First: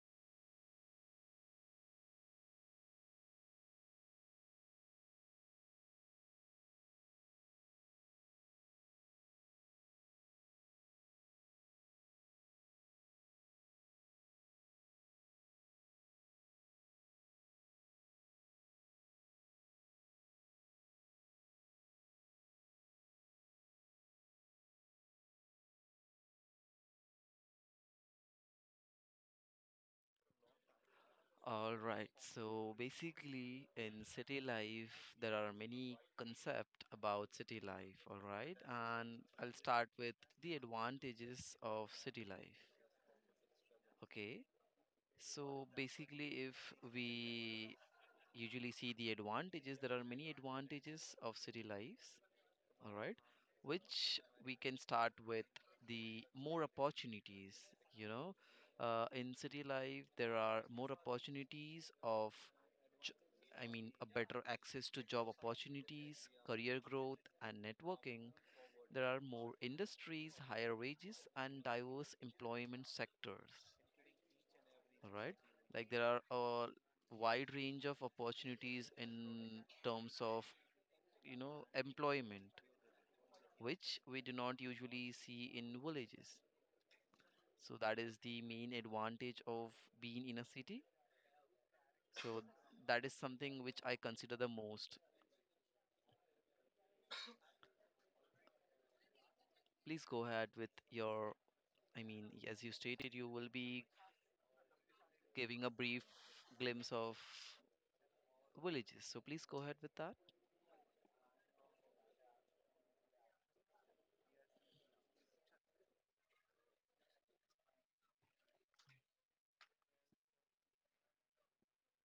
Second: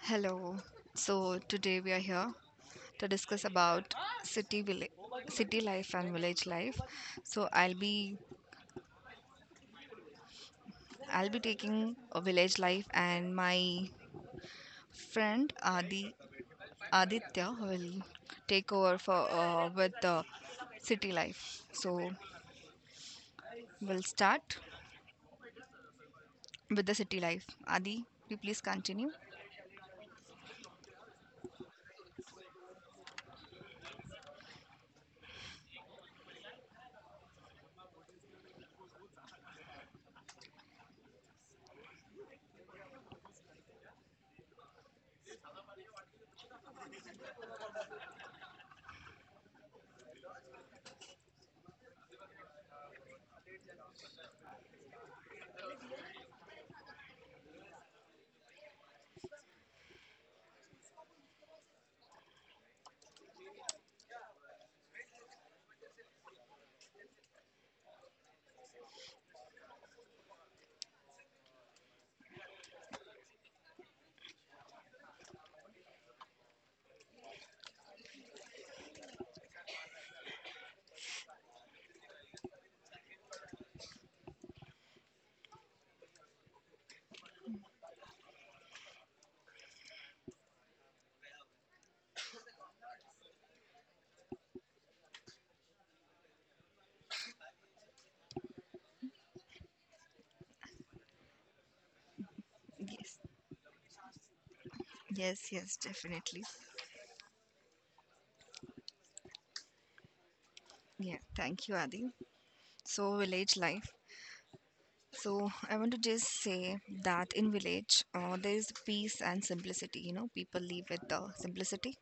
Hello. So today we are here to discuss about city village, city life and village life. So I'll be taking a village life and my friend Aditya will take over for with the city life. So we'll start with the city life. Adi, you please continue. All right. So basically, in city life, there are many concepts about city life. All right. And I'll start with the advantages of city life. Okay. So basically, if we usually see the advantages, there are many advantages of city life, all right, which we can start with the more opportunities, you know, in city life there are more opportunities of j- a better access to job opportunities, career growth, and networking. There are more industries, higher wages, and diverse employment sectors. All right, like there are a wide range of opportunities in terms of, you know, employment, which we do not usually see in villages. So that is the main advantage of being in a city. So that is something which I consider the most. Please go ahead with your, I mean, as you stated, Yes. you will be Yes, giving a yes, brief definitely. glimpse of villages. So please go ahead with that. Yeah, thank you, Adi. So village life. So I want to just say that in village, there is peace and simplicity. You know, people live with the simplicity.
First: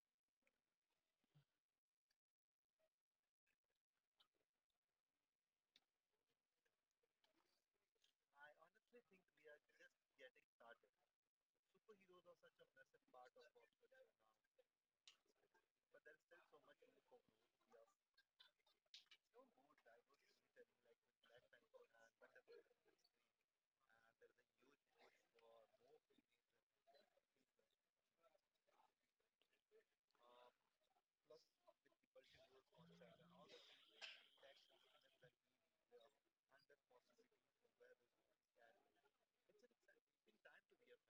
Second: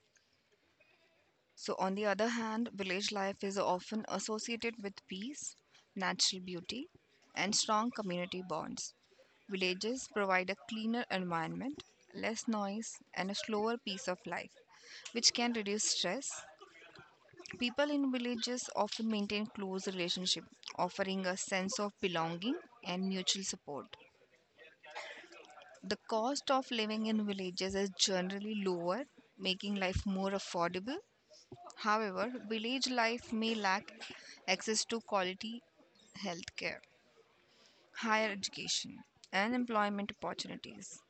So on the other hand, village life is often associated with peace, natural beauty, and strong community bonds. Villages provide a cleaner environment, less noise, and a slower pace of life, which can reduce stress. People in villages often maintain close relationship, offering a sense of belonging and mutual support. The cost of living in villages is generally lower, making life more affordable. However, village life may lack access to quality healthcare, higher education, and employment opportunities,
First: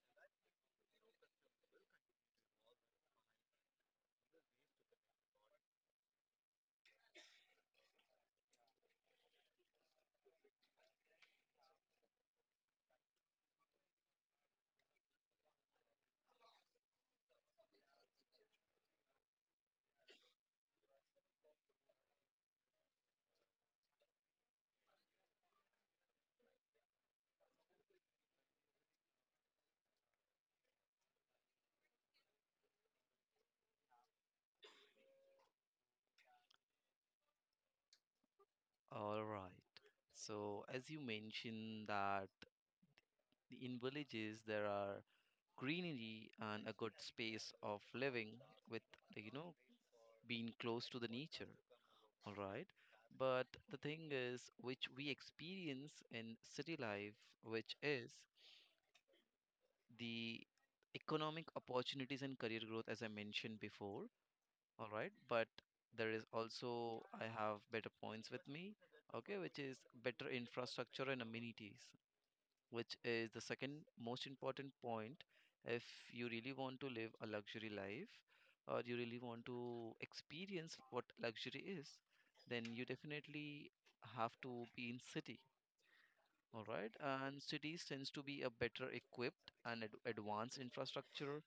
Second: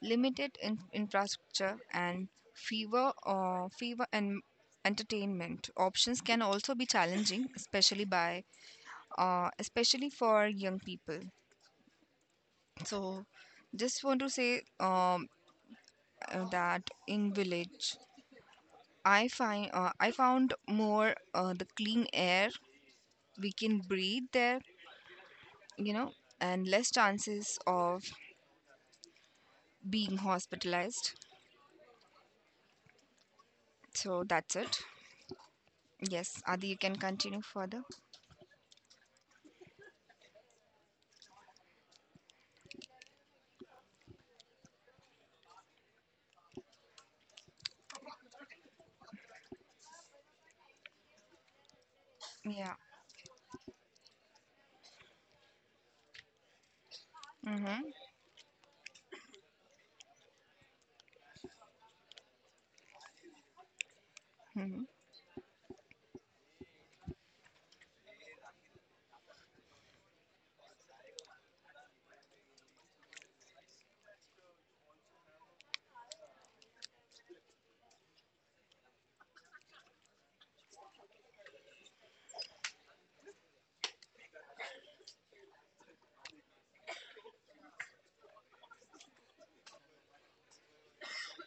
infrastructure, and fewer or fewer and entertainment options can also be challenging, especially for young people. So, just want to say that in village I found more the clean air we can breathe there, you know, and less chances of being hospitalized. So that's it. Yes, Adi, you can continue further. All right. So as you mentioned that in villages there are greenery and a good space of living with, you know, being close to the nature. All right, Yeah. but the thing is which we experience in city life, which Mm-hmm. is the economic opportunities and career growth, as I mentioned before. Hmm. All right, but there is also, I have better points with me. Okay, which is better infrastructure and amenities, which is the second most important point. If you really want to live a luxury life or you really want to experience what luxury is, then you definitely have to be in city. All right, and cities tends to be a better equipped and advanced infrastructure.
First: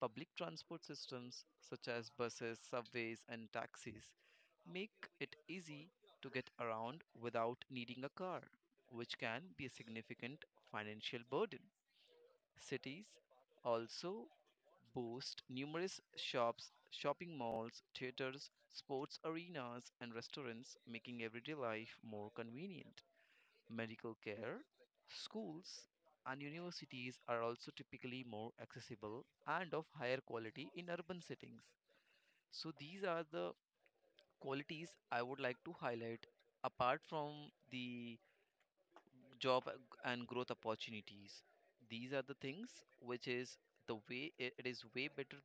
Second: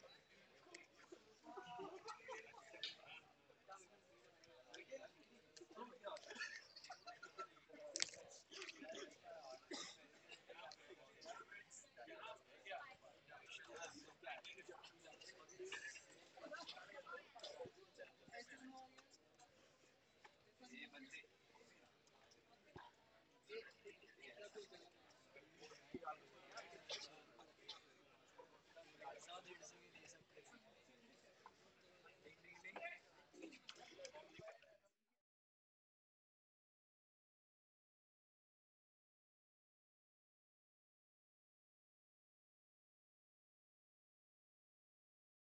Public transport systems such as buses, subways, and taxis make it easy to get around without needing a car, which can be a significant financial burden. Cities also boast numerous shops, shopping malls, theaters, sports arenas, and restaurants, making everyday life more convenient. Medical care, schools, and universities are also typically more accessible and of higher quality in urban settings. So, these are the qualities I would like to highlight apart from the job and growth opportunities. These are the things which is the way it is way better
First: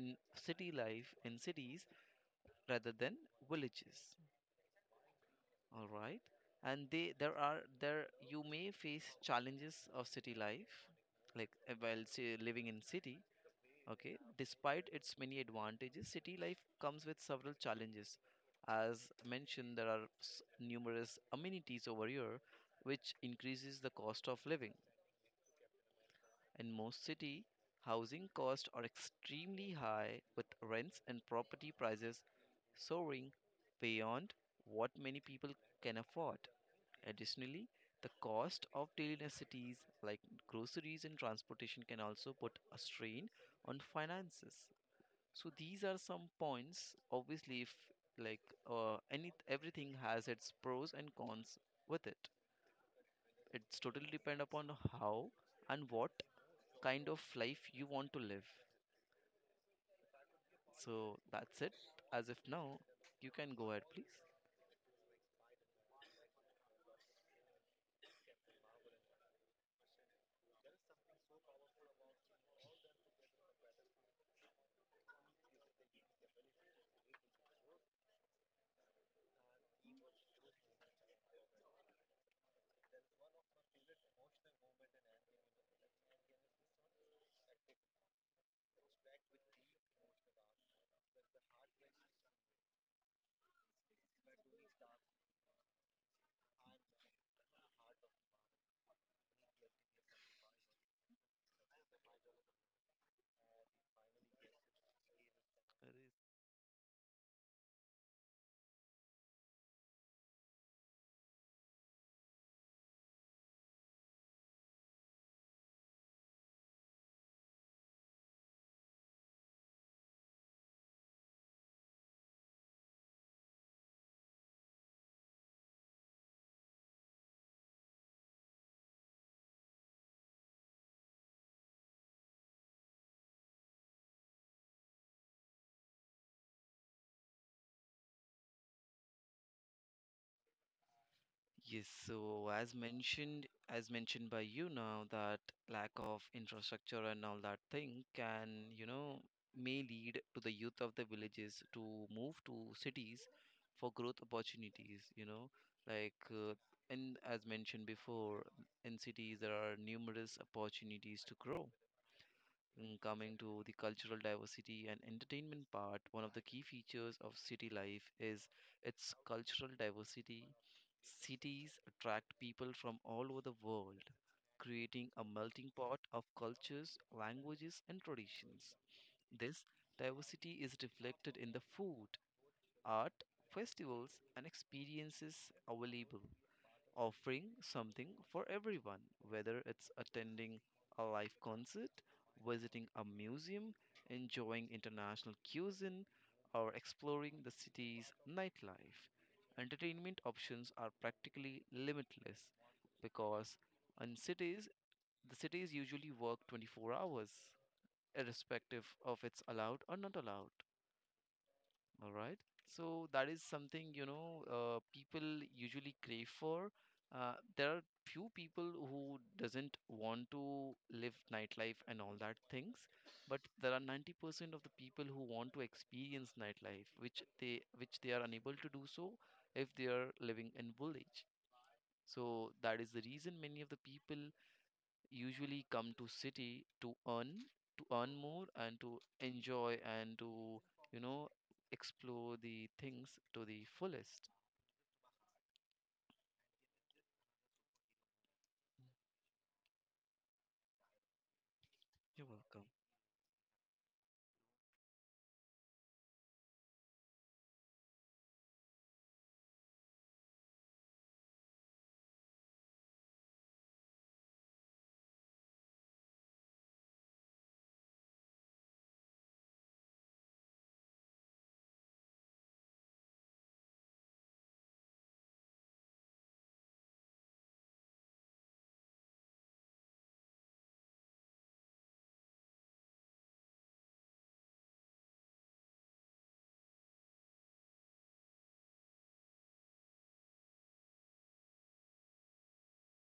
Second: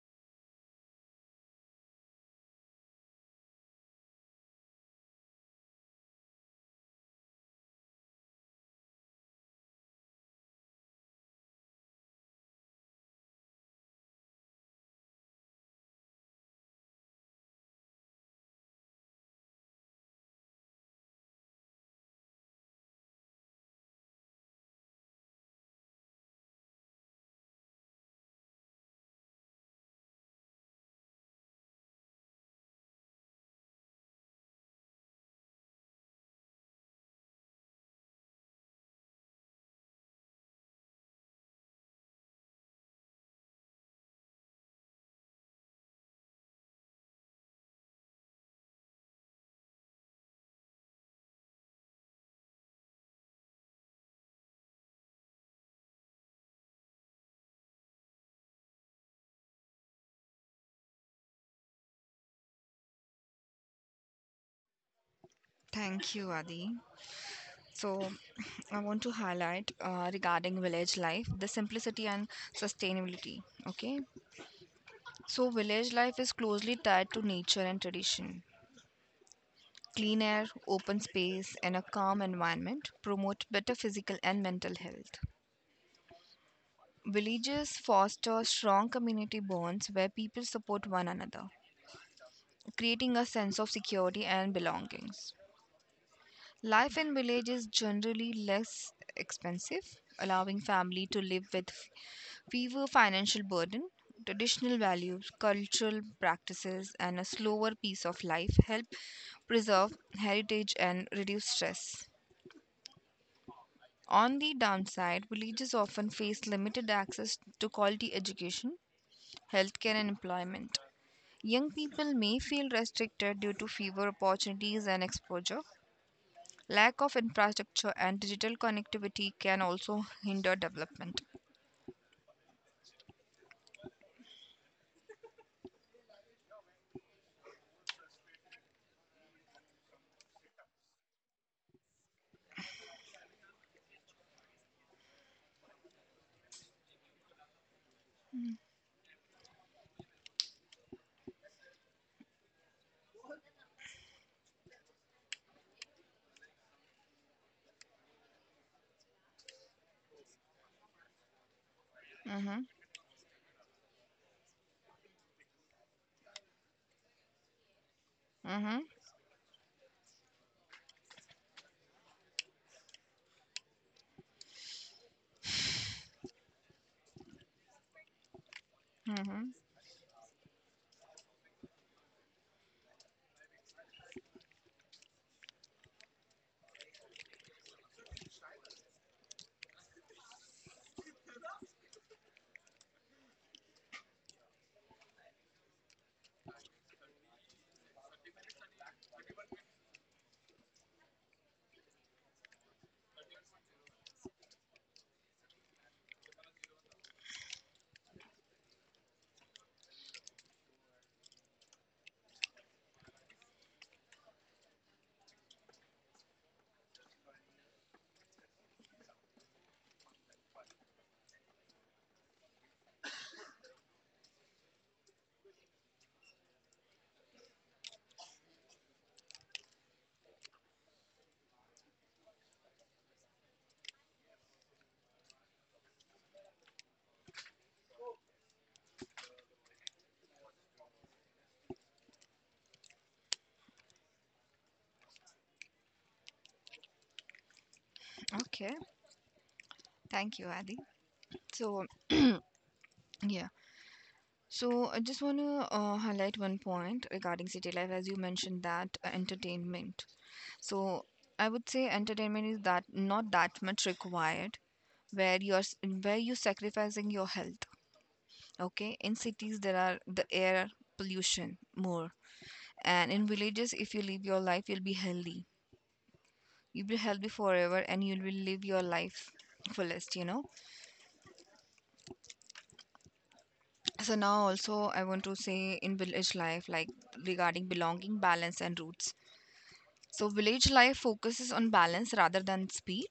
in city life, in cities, rather than villages. All right, and they there are there you may face challenges of city life, like while say, living in city. Okay, despite its many advantages, city life comes with several challenges. As mentioned, there are numerous amenities over here, which increases the cost of living. In most cities, housing costs are extremely high, with rents and property prices soaring beyond what many people can afford. Additionally, the cost of daily necessities like groceries and transportation can also put a strain on finances. So these are some points. Obviously, if like any everything has its pros and cons with it. It's totally depend upon how and what kind of life you want to live. So that's it. As of now, you can go ahead, please. Thank you, Adi. So I want to highlight regarding village life, the simplicity and sustainability. Okay. So village life is closely tied to nature and tradition. Clean air, open space, and a calm environment promote better physical and mental health. Villages foster strong community bonds where people support one another, creating a sense of security and belongings. Life in village is generally less expensive, allowing family to live with fewer financial burden. Traditional values, cultural practices, and a slower pace of life help preserve heritage and reduce stress. On the downside, villages often face limited access to quality education, healthcare, and employment. Young people may feel restricted due to fewer opportunities and exposure. Lack of infrastructure and digital connectivity can also hinder development. Yes, so as mentioned by you now, that lack of infrastructure and all that thing can, you know, may lead to the youth of the villages to move to cities for growth opportunities, you know, like, and as mentioned before, in cities there are numerous opportunities to grow. Mm-hmm. Coming to the cultural diversity and entertainment part, one of the key features of city life is Mm-hmm. its cultural diversity. Cities attract people from all over the world, creating a melting pot of cultures, languages, and traditions. Mm-hmm. This diversity is reflected in the food, art, festivals, and experiences available, offering something for everyone, whether it's attending a live concert, visiting a museum, enjoying international cuisine, or exploring the city's nightlife. Entertainment options are practically limitless because in cities, the cities usually work 24 hours, irrespective of it's allowed or not allowed. All right. So that is something, you know, people usually crave for. There are few people who doesn't want to live nightlife and all that things, but there are 90% of the people who want to experience nightlife, which they are unable to do so if they are living in village. So that is the reason many of the people usually come to city to earn more and to enjoy and to, you know, explore the things to the fullest. Okay. Thank you, Adi. So, You're welcome. yeah. So, I just want to highlight one point regarding city life, as you mentioned that entertainment. So I would say entertainment is that not that much required where you're s- where you're sacrificing your health. Okay, in cities there are the air pollution more, and in villages if you live your life you'll be healthy. You'll be healthy forever, and you will live your life fullest. You know. So now also I want to say in village life like regarding belonging, balance, and roots. So village life focuses on balance rather than speed.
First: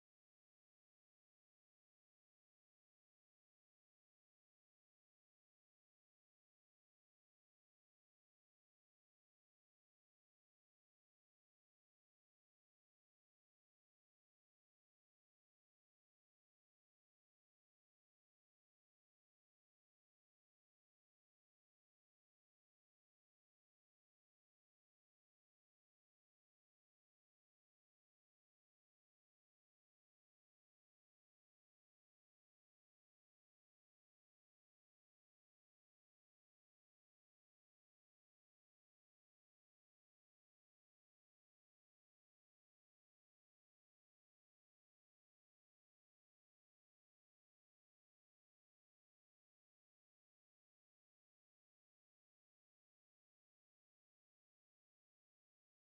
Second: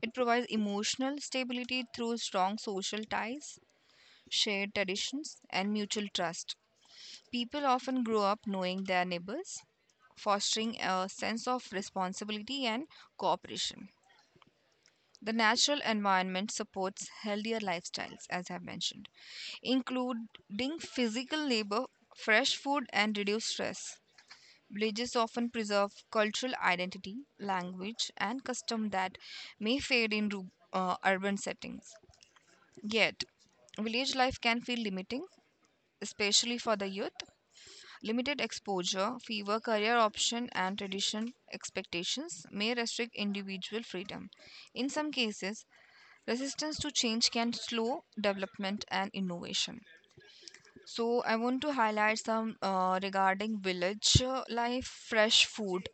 It provides emotional stability through strong social ties, shared traditions, and mutual trust. People often grow up knowing their neighbors, fostering a sense of responsibility and cooperation. The natural environment supports healthier lifestyles, as I've mentioned, including physical labor, fresh food, and reduced stress. Villages often preserve cultural identity, language, and custom that may fade in urban settings. Yet, village life can feel limiting, especially for the youth. Limited exposure, fewer career options, and tradition expectations may restrict individual freedom. In some cases, resistance to change can slow development and innovation. So, I want to highlight some regarding village life, fresh food.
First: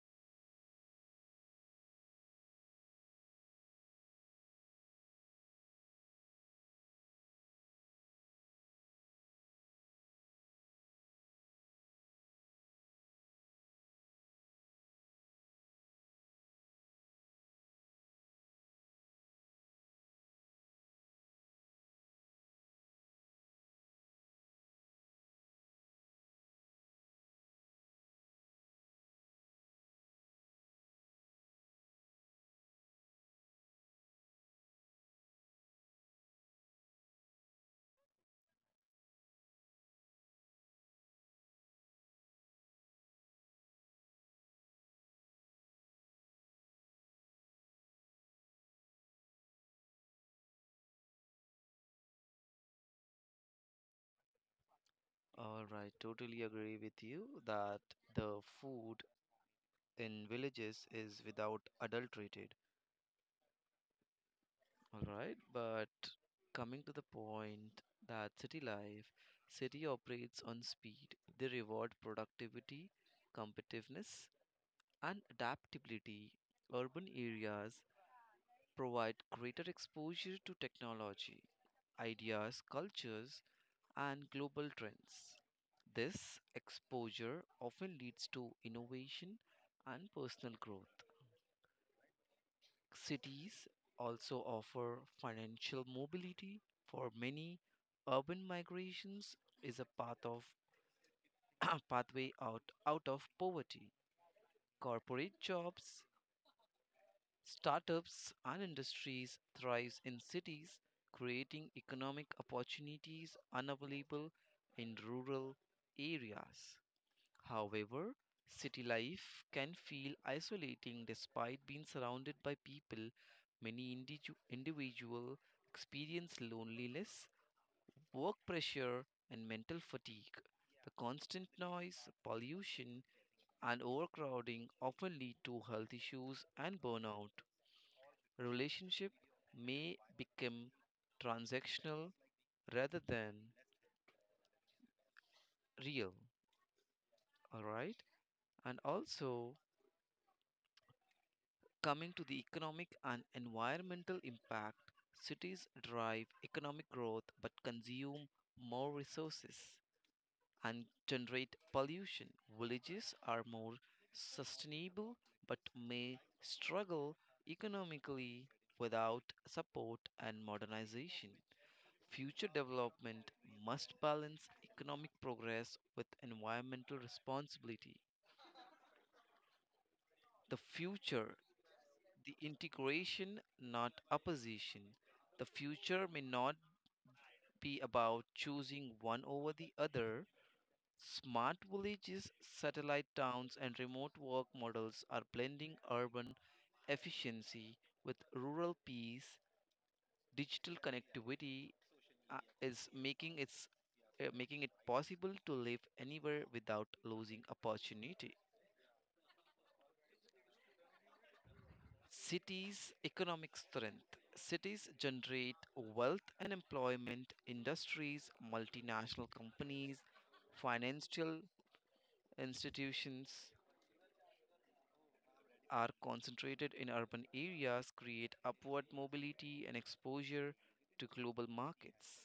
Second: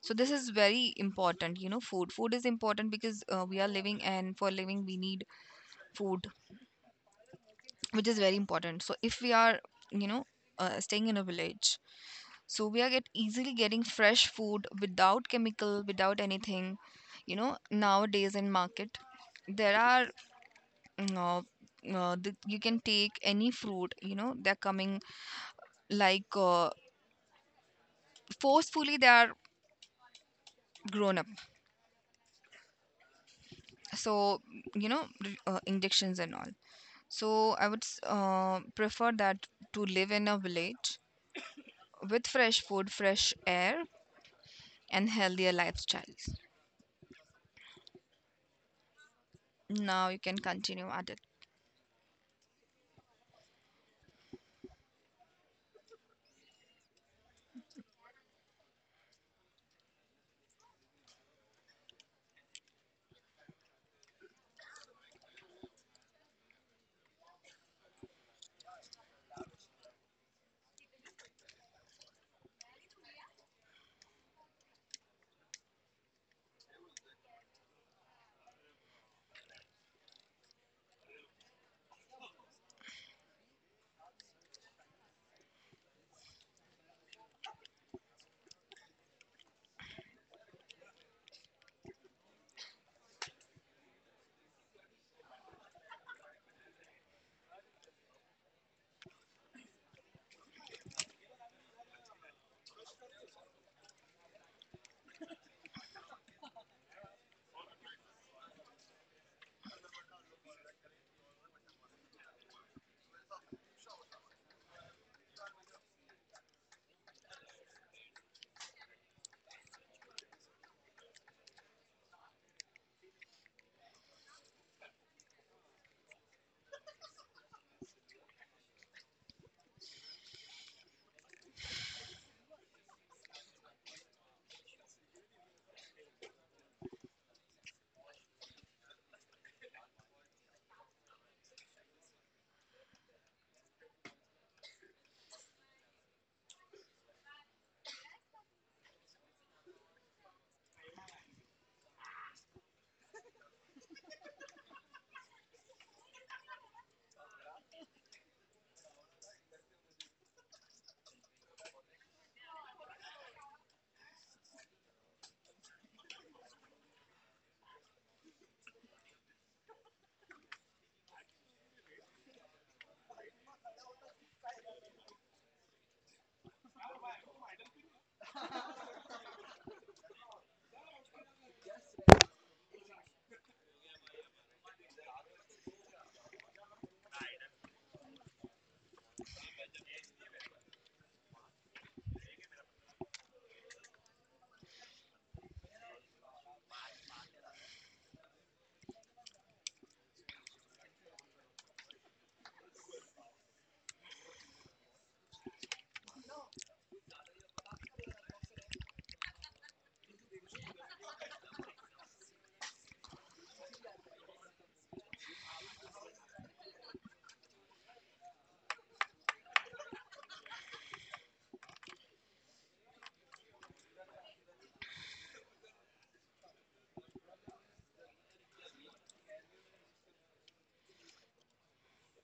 So, this is very important. You know, food. Food is important because we are living, and for living, we need food, which is very important. So if we are, you know, staying in a village, so we are get easily getting fresh food without chemical without anything, you know. Nowadays in market there are you can take any fruit, you know, they're coming like uh, forcefully. They are grown up, so you know injections and all. So I would prefer that to live in a village with fresh food, fresh air, and healthier lifestyles. Now you can continue, Adil. All right, totally agree with you that the food in villages is without adulterated. All right, but coming to the point that city life, city operates on speed. They reward productivity, competitiveness, and adaptability. Urban areas provide greater exposure to technology, ideas, cultures, and global trends. This exposure often leads to innovation and personal growth. Cities also offer financial mobility for many. Urban migrations is a path of pathway out of poverty. Corporate jobs, startups and industries thrive in cities, creating economic opportunities unavailable in rural areas. However, city life can feel isolating despite being surrounded by people. Many individuals experience loneliness, work pressure, and mental fatigue. The constant noise, pollution, and overcrowding often lead to health issues and burnout. Relationship may become transactional rather than real. All right, and also coming to the economic and environmental impact, cities drive economic growth but consume more resources and generate pollution. Villages are more sustainable but may struggle economically without support and modernization. Future development must balance economic progress with environmental responsibility. The future, the integration, not opposition. The future may not be about choosing one over the other. Smart villages, satellite towns, and remote work models are blending urban efficiency with rural peace. Digital connectivity, is making it possible to live anywhere without losing opportunity. Cities' economic strength. Cities generate wealth and employment. Industries, multinational companies, financial institutions are concentrated in urban areas, create upward mobility and exposure to global markets.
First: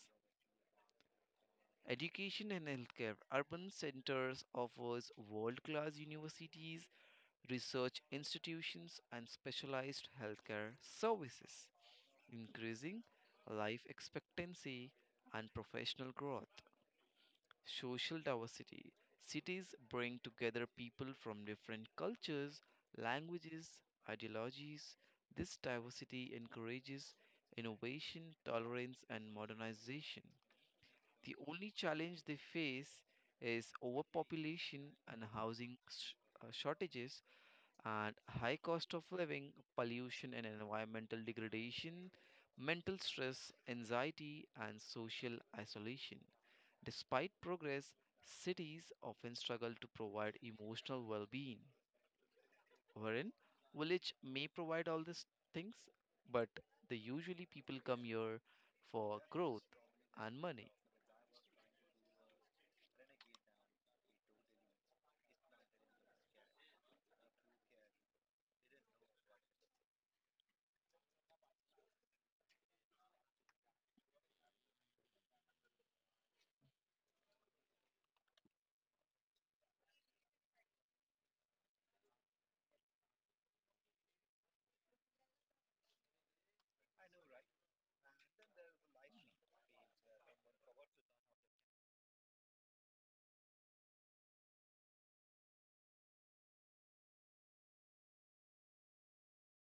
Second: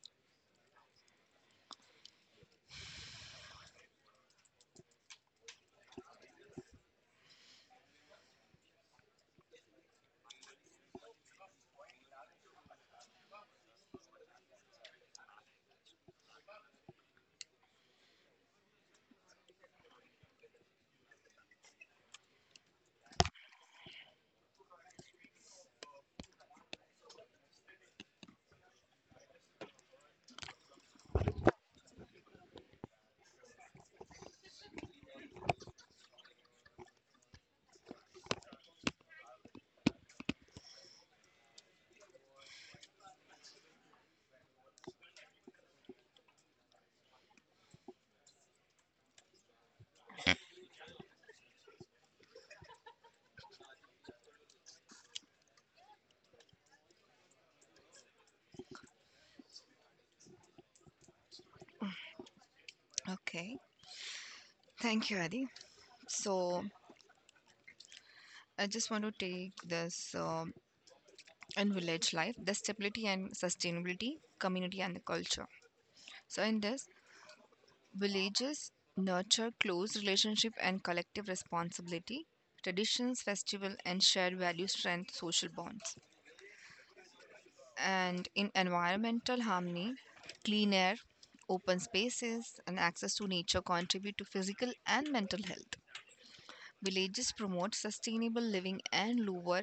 Education and healthcare. Urban centers offers world-class universities, research institutions, and specialized healthcare services, increasing life expectancy and professional growth. Social diversity. Cities bring together people from different cultures, languages, ideologies. This diversity encourages innovation, tolerance, and modernization. The only challenge they face is overpopulation and housing shortages and high cost of living, pollution and environmental degradation, mental stress, anxiety, and social isolation. Despite progress, cities often struggle to provide emotional well being, wherein village may provide all these things, but they usually people come here for growth and money. Okay, thank you, Adi. So I just want to take this in village life, the stability and sustainability, community and the culture. So in this, villages nurture close relationship and collective responsibility, traditions, festival and shared values, strength social bonds. And in environmental harmony, clean air, open spaces and access to nature contribute to physical and mental health. Villages promote sustainable living and lower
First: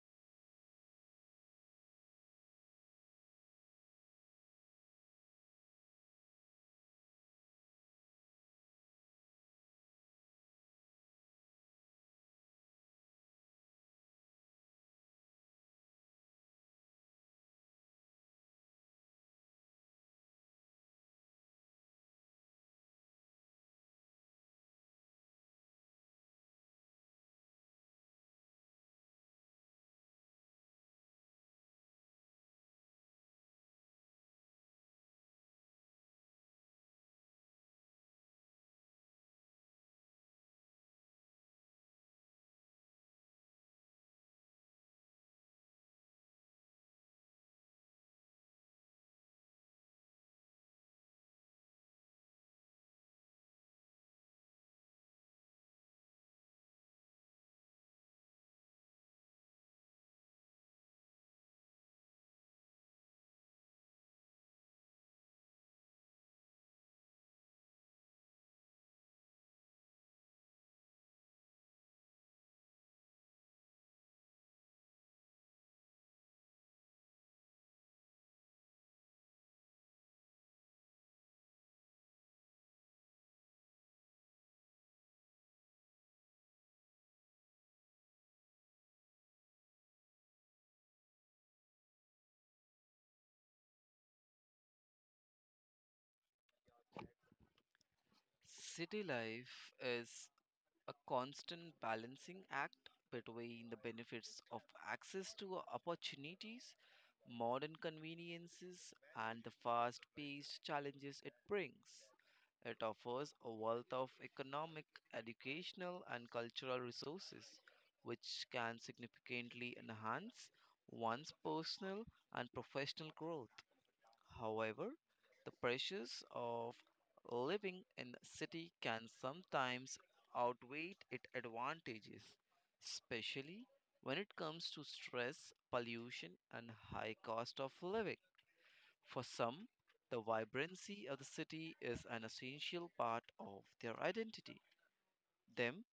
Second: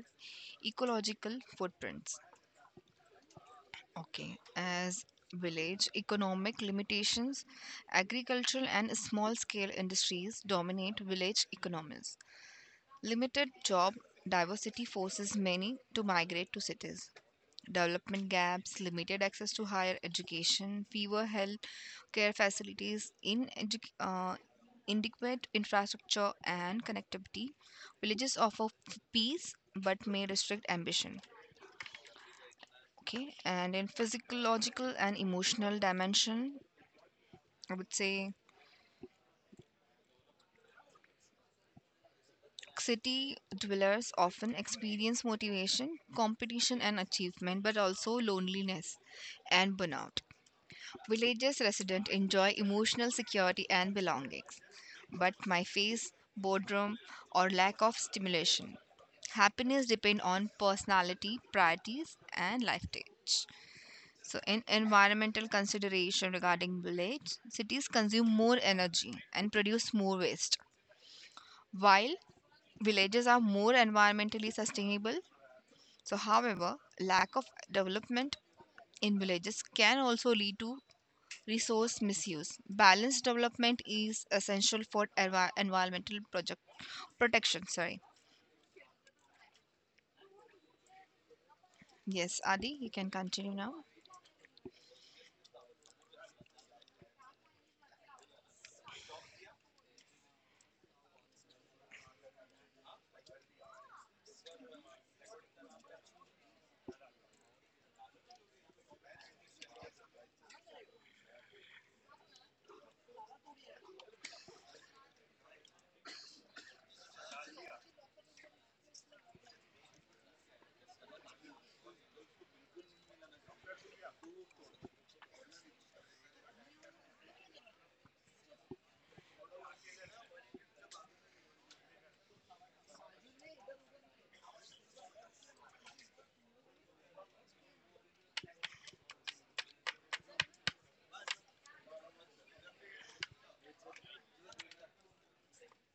ecological footprints. Okay, as village economic limitations, agricultural and small scale industries dominate village economies. Limited job diversity forces many to migrate to cities development gaps, limited access to higher education, fewer health care facilities, in uh, inadequate infrastructure and connectivity. Villages offer peace but may restrict ambition. Okay, and in physiological and emotional dimension, I would say city dwellers often experience motivation, competition, and achievement, but also loneliness and burnout. Villages resident enjoy emotional security and belongings, but my face, boredom, or lack of stimulation. Happiness depend on personality, priorities, and life stage. So, in environmental consideration regarding village, cities consume more energy and produce more waste, while villages are more environmentally sustainable. So, however, lack of development in villages can also lead to resource misuse. Balanced development is essential for environmental project protection. Sorry. Yes, Adi, you can continue now. City life is a constant balancing act between the benefits of access to opportunities, modern conveniences, and the fast paced challenges it brings. It offers a wealth of economic, educational, and cultural resources, which can significantly enhance one's personal and professional growth. However, the pressures of living in the city can sometimes outweigh its advantages, especially when it comes to stress, pollution, and high cost of living. For some, the vibrancy of the city is an essential part of their identity, them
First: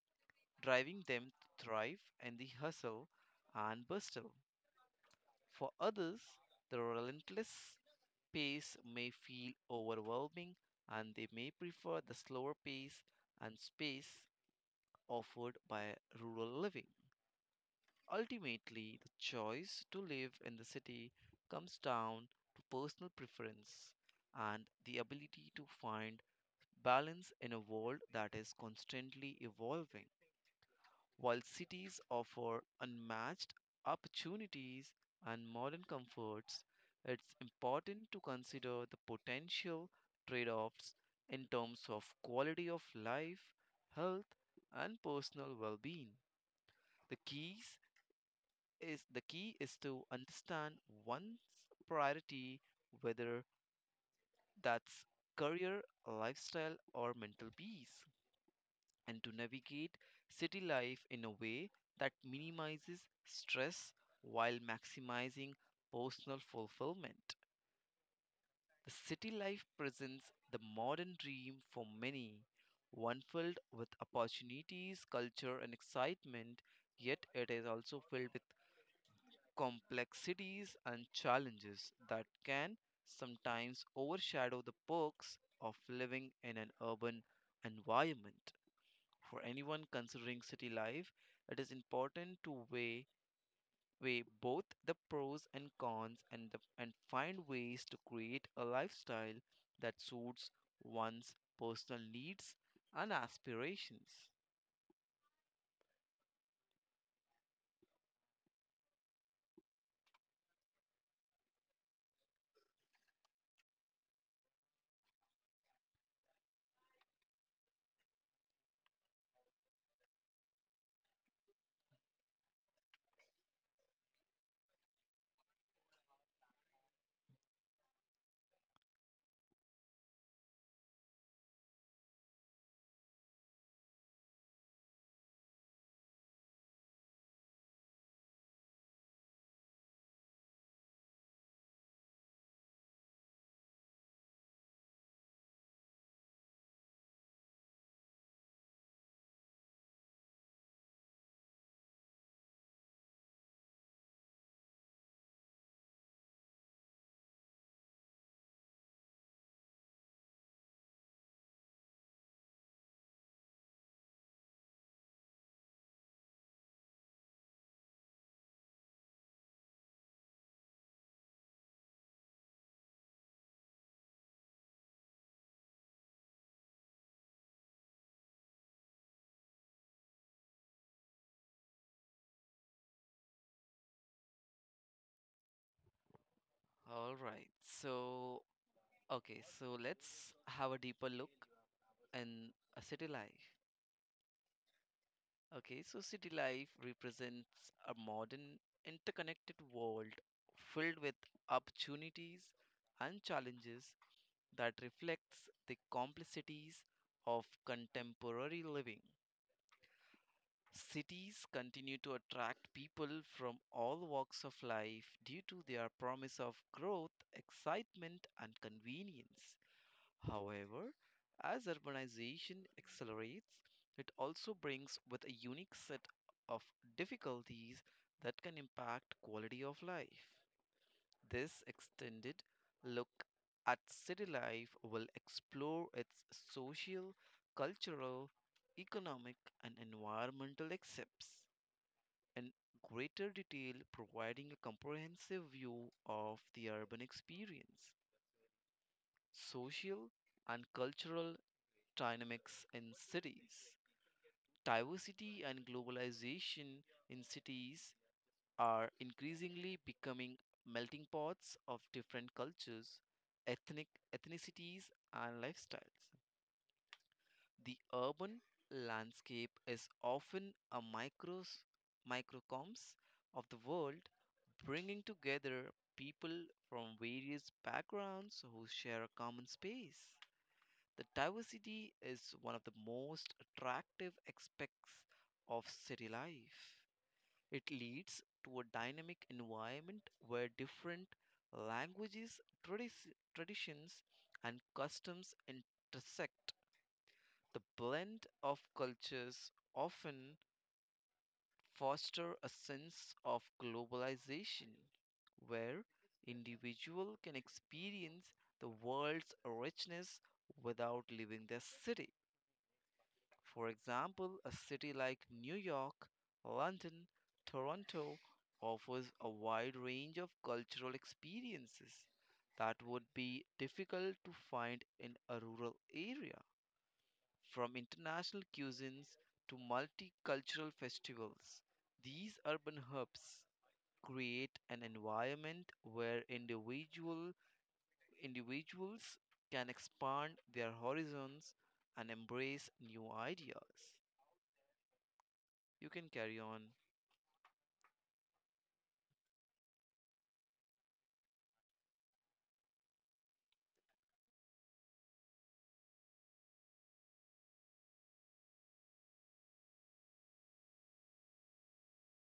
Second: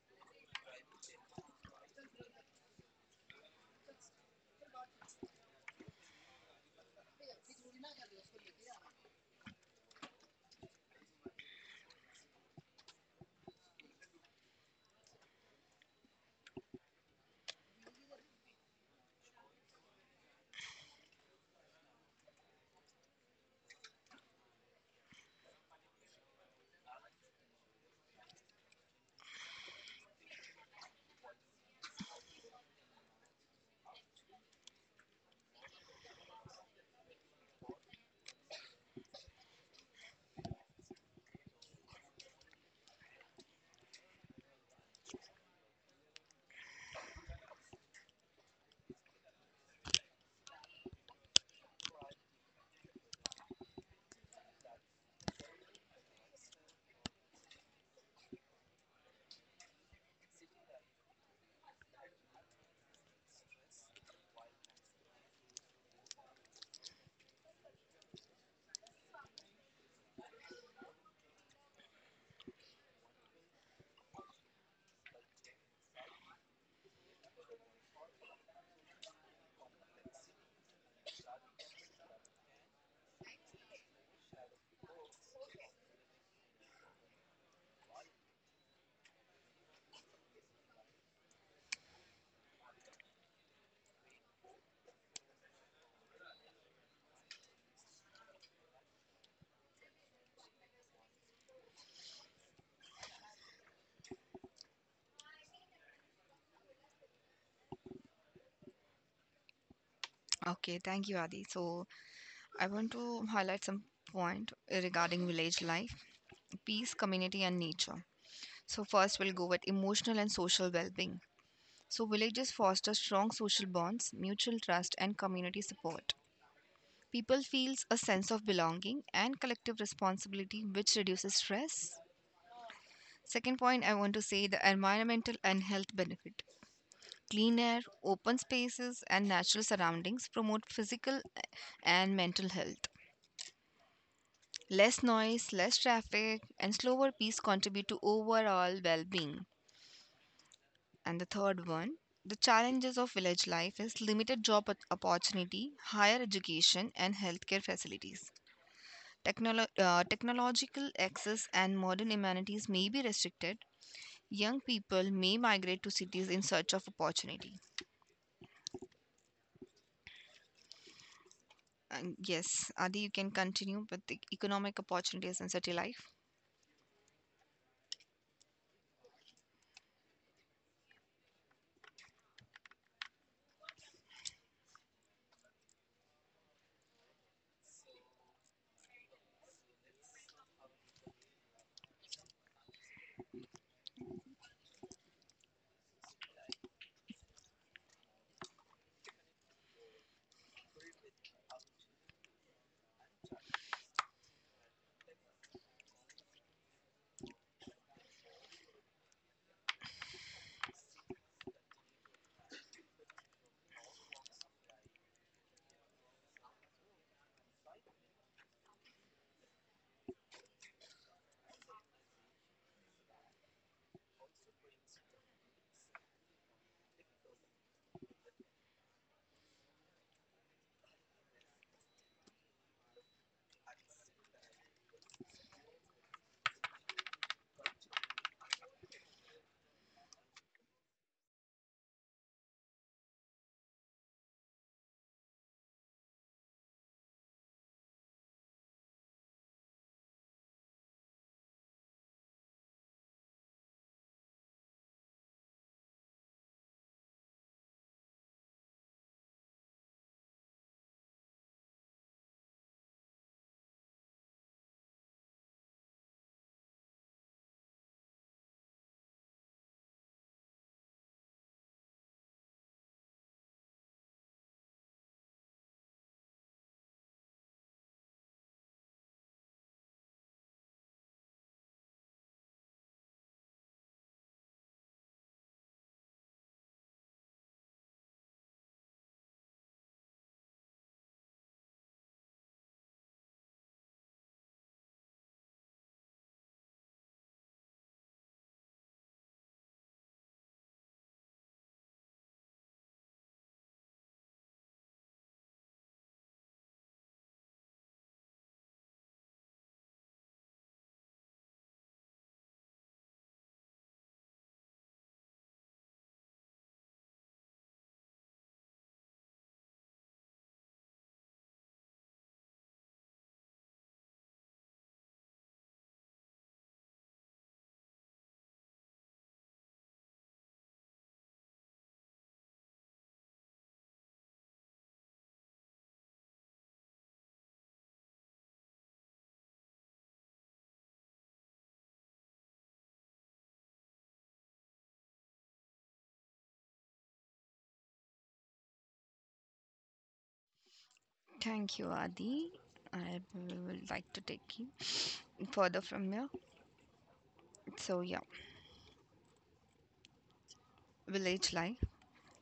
driving them to thrive in the hustle and bustle. For others, the relentless pace may feel overwhelming and they may prefer the slower pace and space offered by rural living. Ultimately, the choice to live in the city comes down to personal preference and the ability to find balance in a world that is constantly evolving. While cities offer unmatched opportunities and modern comforts, it's important to consider the potential trade offs in terms of quality of life, health, and personal well being. The, keys the key is to understand one's priority, whether that's career, lifestyle, or mental peace, and to navigate city life in a way that minimizes stress while maximizing personal fulfillment. The city life presents the modern dream for many, one filled with opportunities, culture, and excitement, yet it is also filled with complexities and challenges that can sometimes overshadow the perks of living in an urban environment. For anyone considering city life, it is important to weigh both the pros and cons, and find ways to create a lifestyle that suits one's personal needs and aspirations. Okay, thank you, Adi. So I want to highlight some point regarding village life, peace, community, and nature. So first, we'll go with emotional and social well-being. So villages foster strong social bonds, mutual trust, and community support. People feels a sense of belonging and collective responsibility, which reduces stress. Second point, I want to say the environmental and health benefit. Clean air, open spaces, and natural surroundings promote physical and mental health. Less noise, less traffic, and slower pace contribute to overall well being. And the third one, the challenges of village life is limited opportunity, higher education, and healthcare facilities. Technological access and modern amenities may be restricted. Young people may migrate to cities in search of opportunity. And yes, Adi, you can continue with the economic opportunities in city life. All right. So, okay, so let's have a deeper look in a city life. Okay, so city life represents a modern interconnected world filled with opportunities and challenges that reflects the complexities of contemporary living. Cities continue to attract people from all walks of life due to their promise of growth, excitement, and convenience. However, as urbanization accelerates, it also brings with a unique set of difficulties that can impact quality of life. This extended look at city life will explore its social, cultural, economic, and environmental aspects in greater detail, providing a comprehensive view of the urban experience, social, and cultural dynamics in cities. Diversity and globalization in cities are increasingly becoming melting pots of different cultures, ethnic ethnicities, and lifestyles. The urban landscape is often a microcosm of the world, bringing together people from various backgrounds who share a common space. The diversity is one of the most attractive aspects of city life. It leads to a dynamic environment where different languages, traditions, and customs intersect. The blend of cultures often foster a sense of globalization where individual can experience the world's richness without leaving their city. For example, a city like New York, London, Toronto offers a wide range of cultural experiences that would be difficult to find in a rural area. From international cuisines to multicultural festivals, these urban hubs create an environment where individuals can expand their horizons and embrace new ideas. You can carry on. Thank you, Adi. I will like to take you further from here. So, yeah, village life.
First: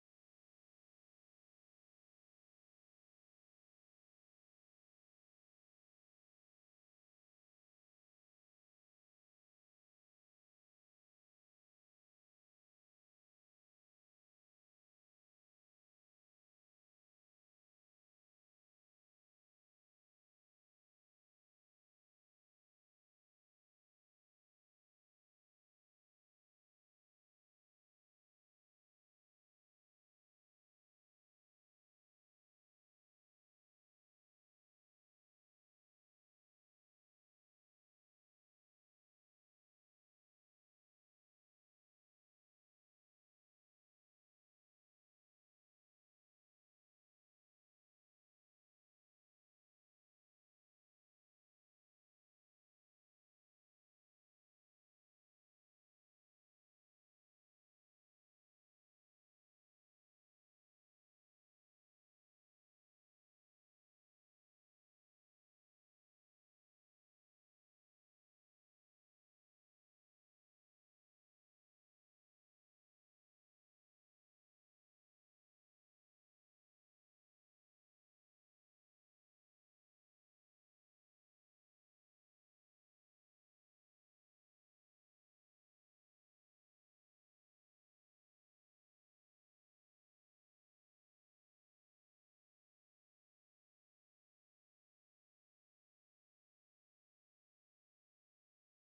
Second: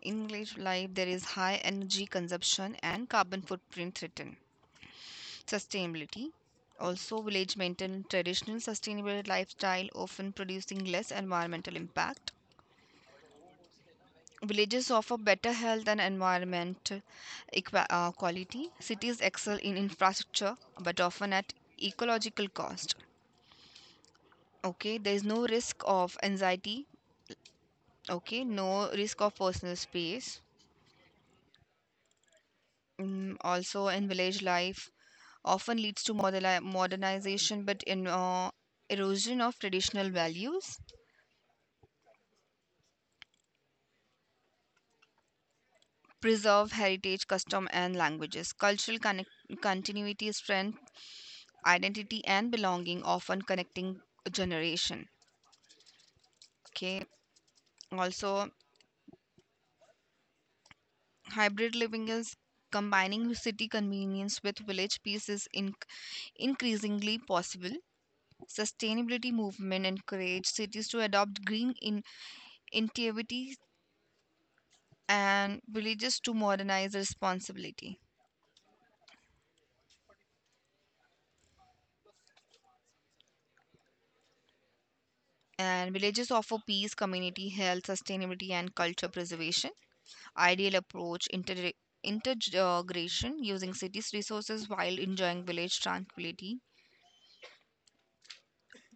In village life, there is high energy consumption and carbon footprint threatened. Sustainability. Also, village maintain traditional sustainable lifestyle, often producing less environmental impact. Villages offer better health and environment quality. Cities excel in infrastructure but often at ecological cost. Okay, there is no risk of anxiety. Okay, no risk of personal space. Mm, also, in village life, often leads to modernization but in erosion of traditional values, preserve heritage custom and languages cultural continuity is strength, identity and belonging, often connecting a generation. Okay, also hybrid living is combining city convenience with village peace is increasingly possible. Sustainability movement encourage cities to adopt green in initiatives and villages to modernize responsibility, and villages offer peace, community, health, sustainability and culture preservation. Ideal approach integration, using city's resources while enjoying village tranquility.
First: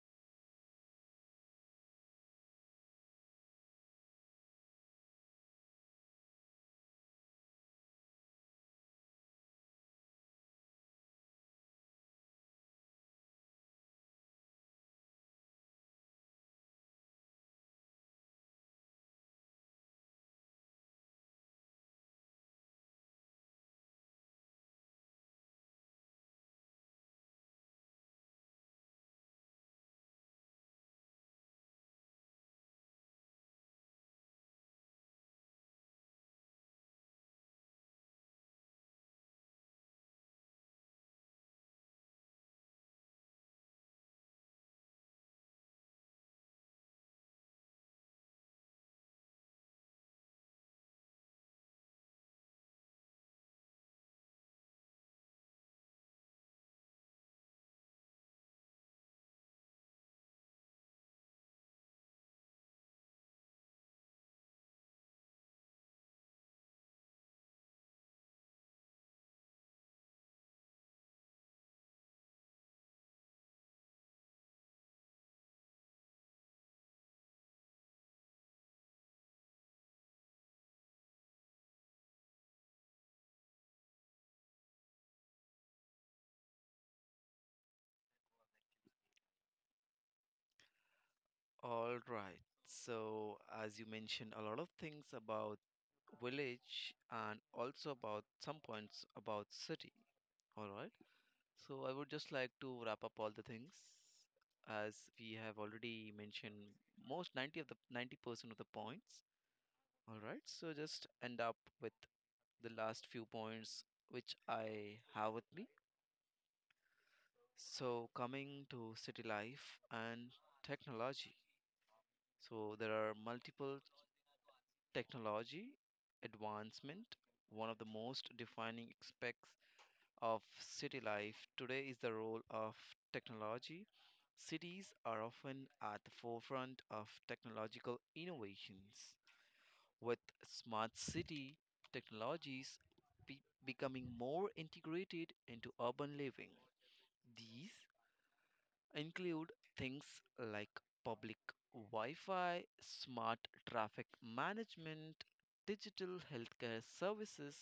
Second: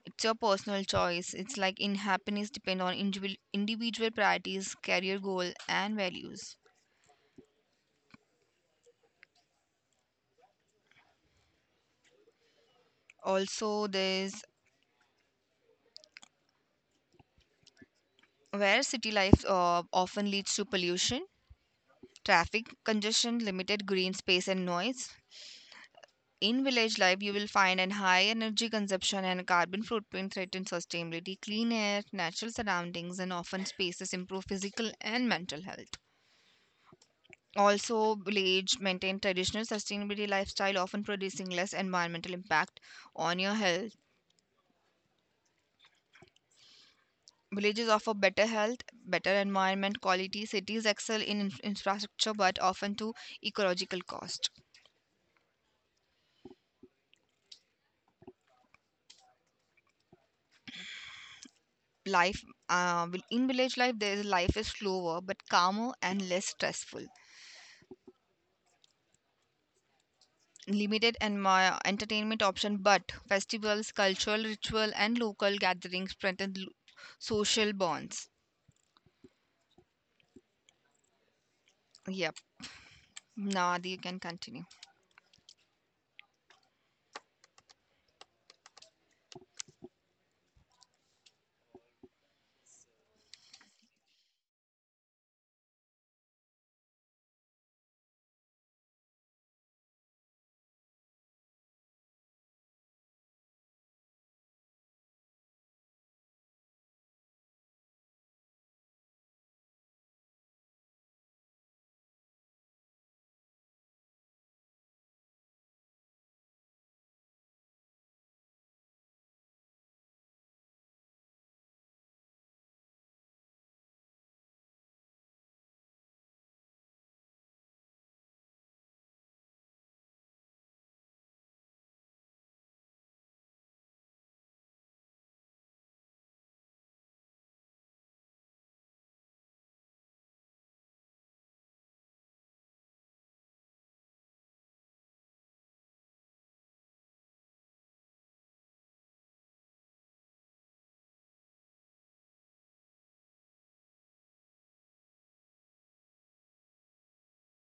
It's your personal choice. It's like in happiness depend on individual priorities, career goal and values. Also there's where city life often leads to pollution, traffic congestion, limited green space and noise. In village life, you will find an high energy consumption and carbon footprint threaten sustainability. Clean air, natural surroundings, and often spaces improve physical and mental health. Also, village maintain traditional sustainability lifestyle, often producing less environmental impact on your health. Villages offer better health, better environment quality. Cities excel in infrastructure, but often to ecological cost. Life in village life, there is life is slower but calmer and less stressful. Limited and my entertainment option but festivals, cultural ritual and local gatherings strengthen social bonds. Yep, now Adi you can continue. All right. So, as you mentioned, a lot of things about village and also about some points about city. All right. So, I would just like to wrap up all the things as we have already mentioned most 90 of the 90% of the points. All right. So, just end up with the last few points which I have with me. So, coming to city life and technology. So there are multiple technology advancement, one of the most defining aspects of city life today is the role of technology. Cities are often at the forefront of technological innovations. With smart city technologies becoming more integrated into urban living, these include things like public Wi Fi, smart traffic management, digital healthcare services,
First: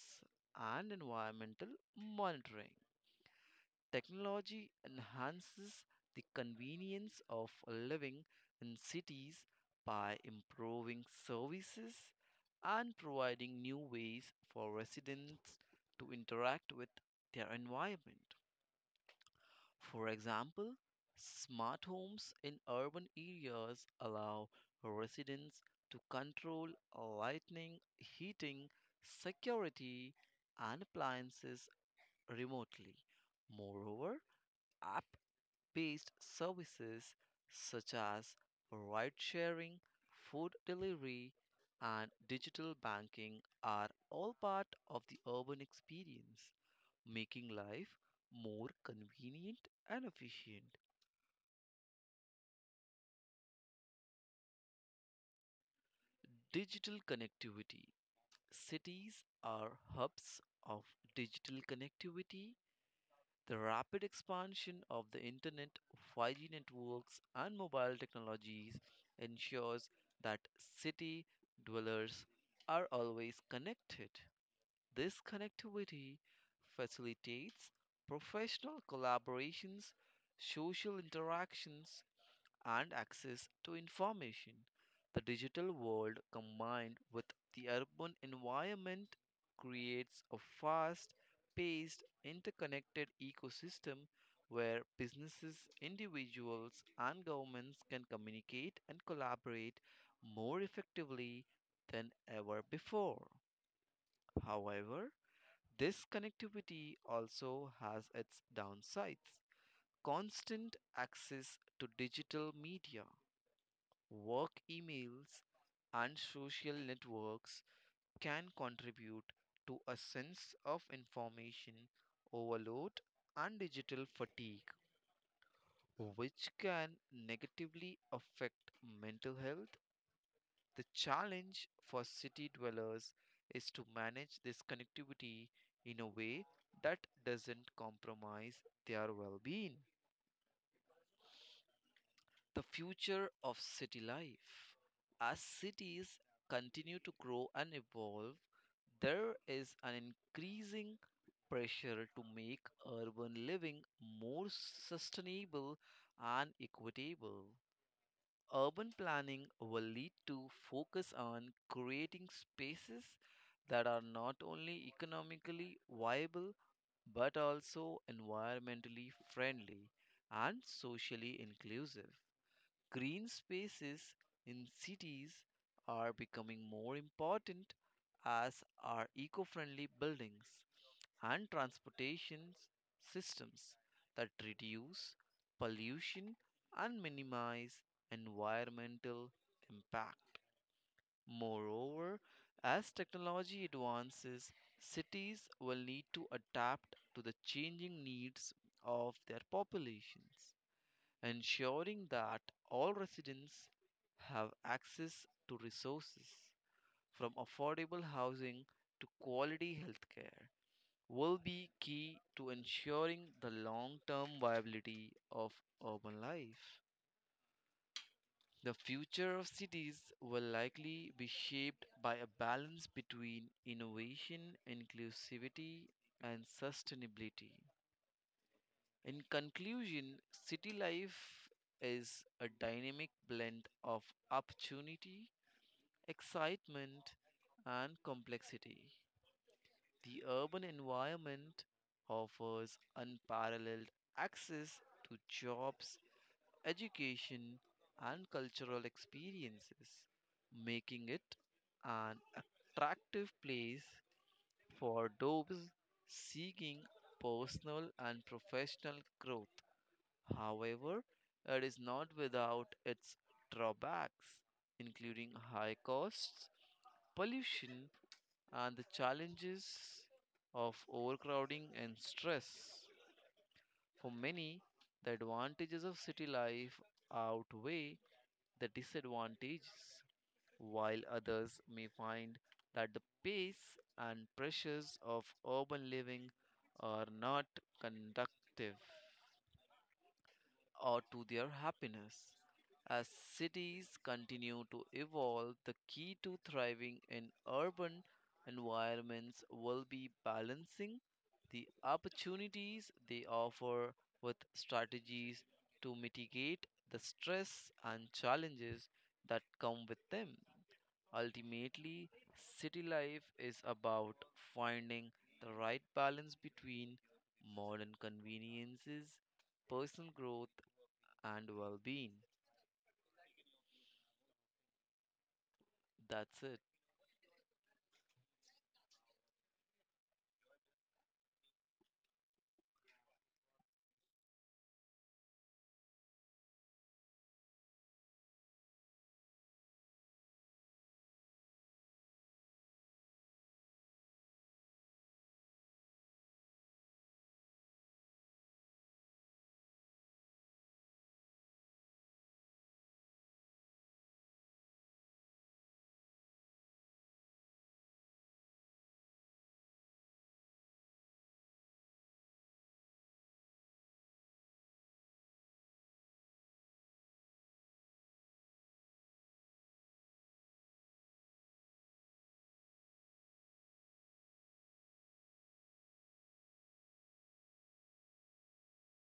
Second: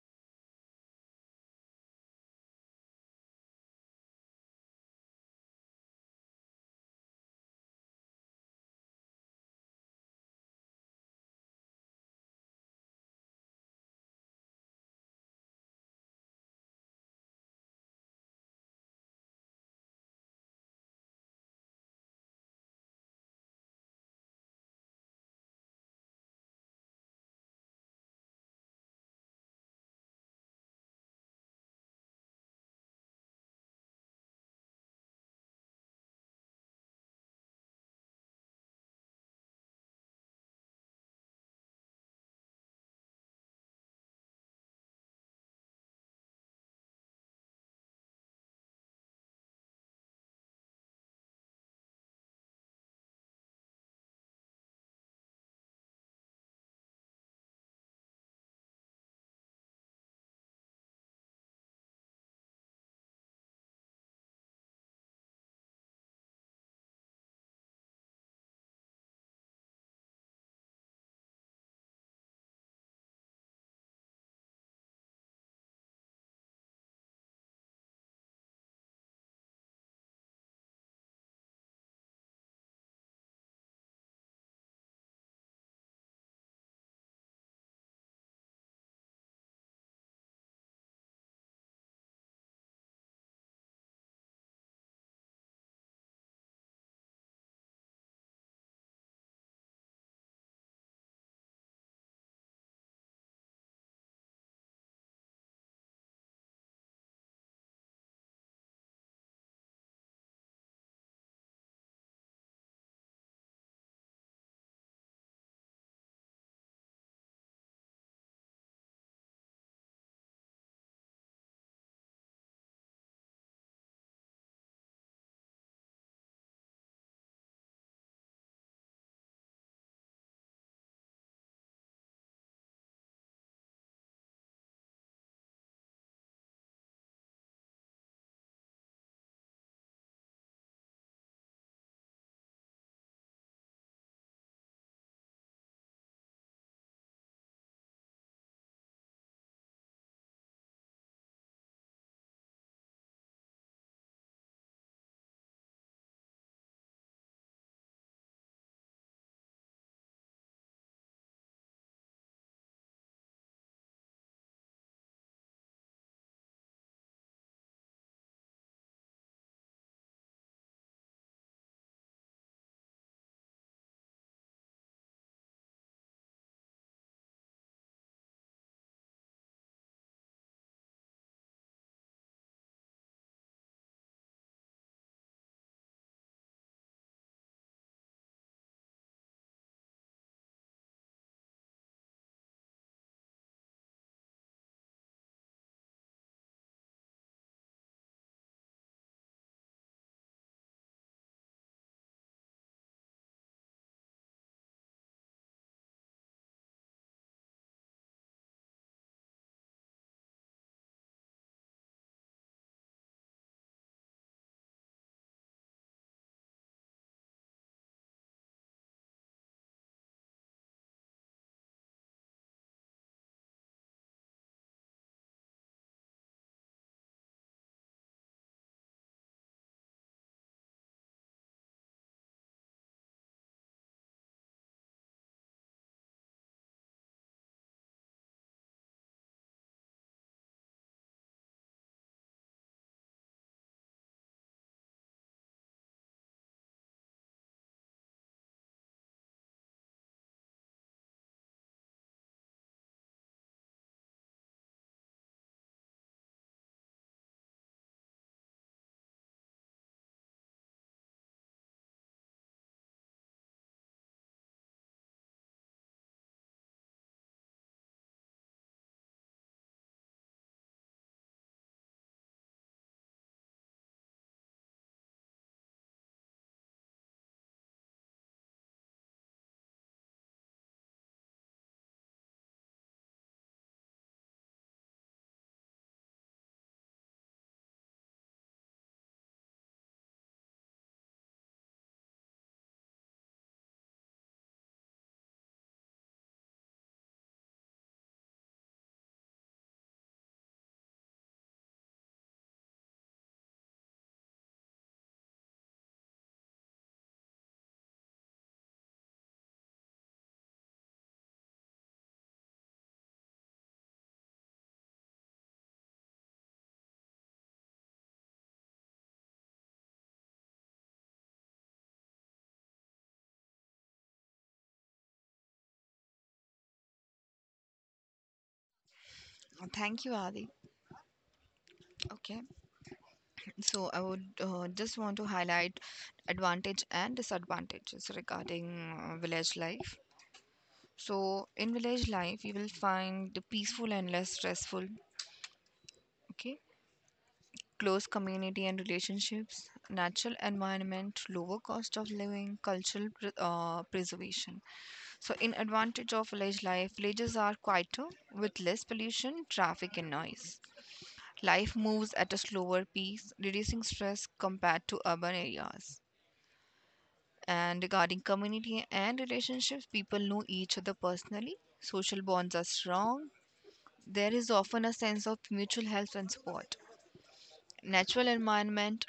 and environmental monitoring. Technology enhances the convenience of living in cities by improving services and providing new ways for residents to interact with their environment. For example, smart homes in urban areas allow residents to control lighting, heating, security, and appliances remotely. Moreover, app based services such as ride sharing, food delivery, and digital banking are all part of the urban experience, making life more convenient and efficient. Digital connectivity. Cities are hubs of digital connectivity. The rapid expansion of the internet, 5G networks, and mobile technologies ensures that city dwellers are always connected. This connectivity facilitates professional collaborations, social interactions, and access to information. The digital world combined with the urban environment creates a fast paced, interconnected ecosystem where businesses, individuals, and governments can communicate and collaborate more effectively than ever before. However, this connectivity also has its downsides. Constant access to digital media, work emails and social networks can contribute to a sense of information overload and digital fatigue, which can negatively affect mental health. The challenge for city dwellers is to manage this connectivity in a way that doesn't compromise their well being. The future of city life. As cities continue to grow and evolve, there is an increasing pressure to make urban living more sustainable and equitable. Urban planning will lead to focus on creating spaces that are not only economically viable but also environmentally friendly and socially inclusive. Green spaces in cities are becoming more important as are eco friendly buildings and transportation systems that reduce pollution and minimize environmental impact. Moreover, as technology advances, cities will need to adapt to the changing needs of their populations ensuring that all residents have access to resources from affordable housing to quality healthcare will be key to ensuring the long-term viability of urban life. The future of cities will likely be shaped by a balance between innovation, inclusivity, and sustainability. In conclusion, city life is a dynamic blend of opportunity, excitement, and complexity. The urban environment offers unparalleled access to jobs, education, and cultural experiences, making it an attractive place for those seeking personal and professional growth. However, it is not without its drawbacks, including high costs, pollution, and the challenges of overcrowding and stress. For many, the advantages of city life outweigh the disadvantages, while others may find that the pace and pressures of urban living are not conductive or to their happiness. As cities continue to evolve, the key to thriving in urban environments will be balancing the opportunities they offer with strategies to mitigate the stress and challenges that come with them. Ultimately, city life is about finding the right balance between modern conveniences, personal growth, and well-being. That's it. Thank you, Adi. Okay, so I would just want to highlight advantage and disadvantages regarding village life. So in village life you will find the peaceful and less stressful. Okay, close community and relationships, natural environment, lower cost of living, preservation. So, in advantage of village life, villages are quieter with less pollution, traffic, and noise. Life moves at a slower pace, reducing stress compared to urban areas. And regarding community and relationships, people know each other personally. Social bonds are strong. There is often a sense of mutual help and support. Natural environment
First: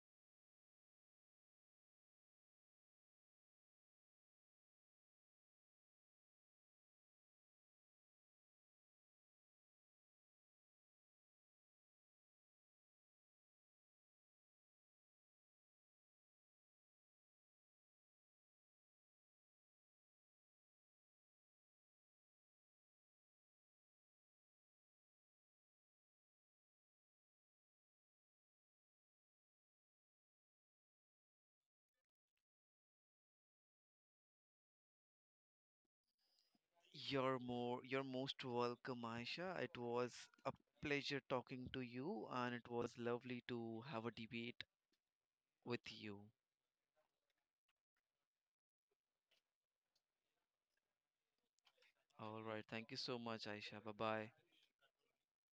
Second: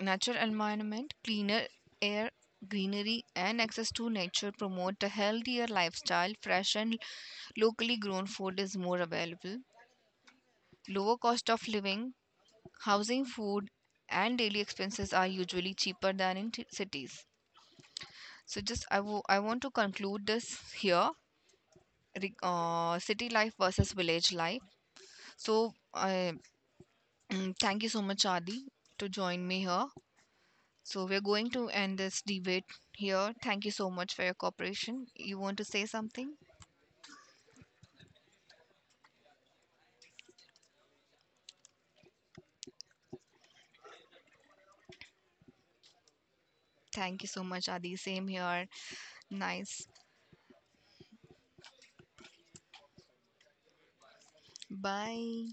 Natural environment, cleaner air, greenery, and access to nature promote a healthier lifestyle. Fresh and locally grown food is more available. Lower cost of living, housing, food, and daily expenses are usually cheaper than in cities. So, just I want to conclude this here. City life versus village life. So, I thank you so much, Adi, to join me here. So we're going to end this debate here. Thank you so much for your cooperation. You want to say something? You're most welcome, Aisha. It was a pleasure talking to you, and it was lovely to have a debate with you. Thank you so much, Adi. Same here. Nice. All right, thank you so much, Aisha. Bye-bye. Bye.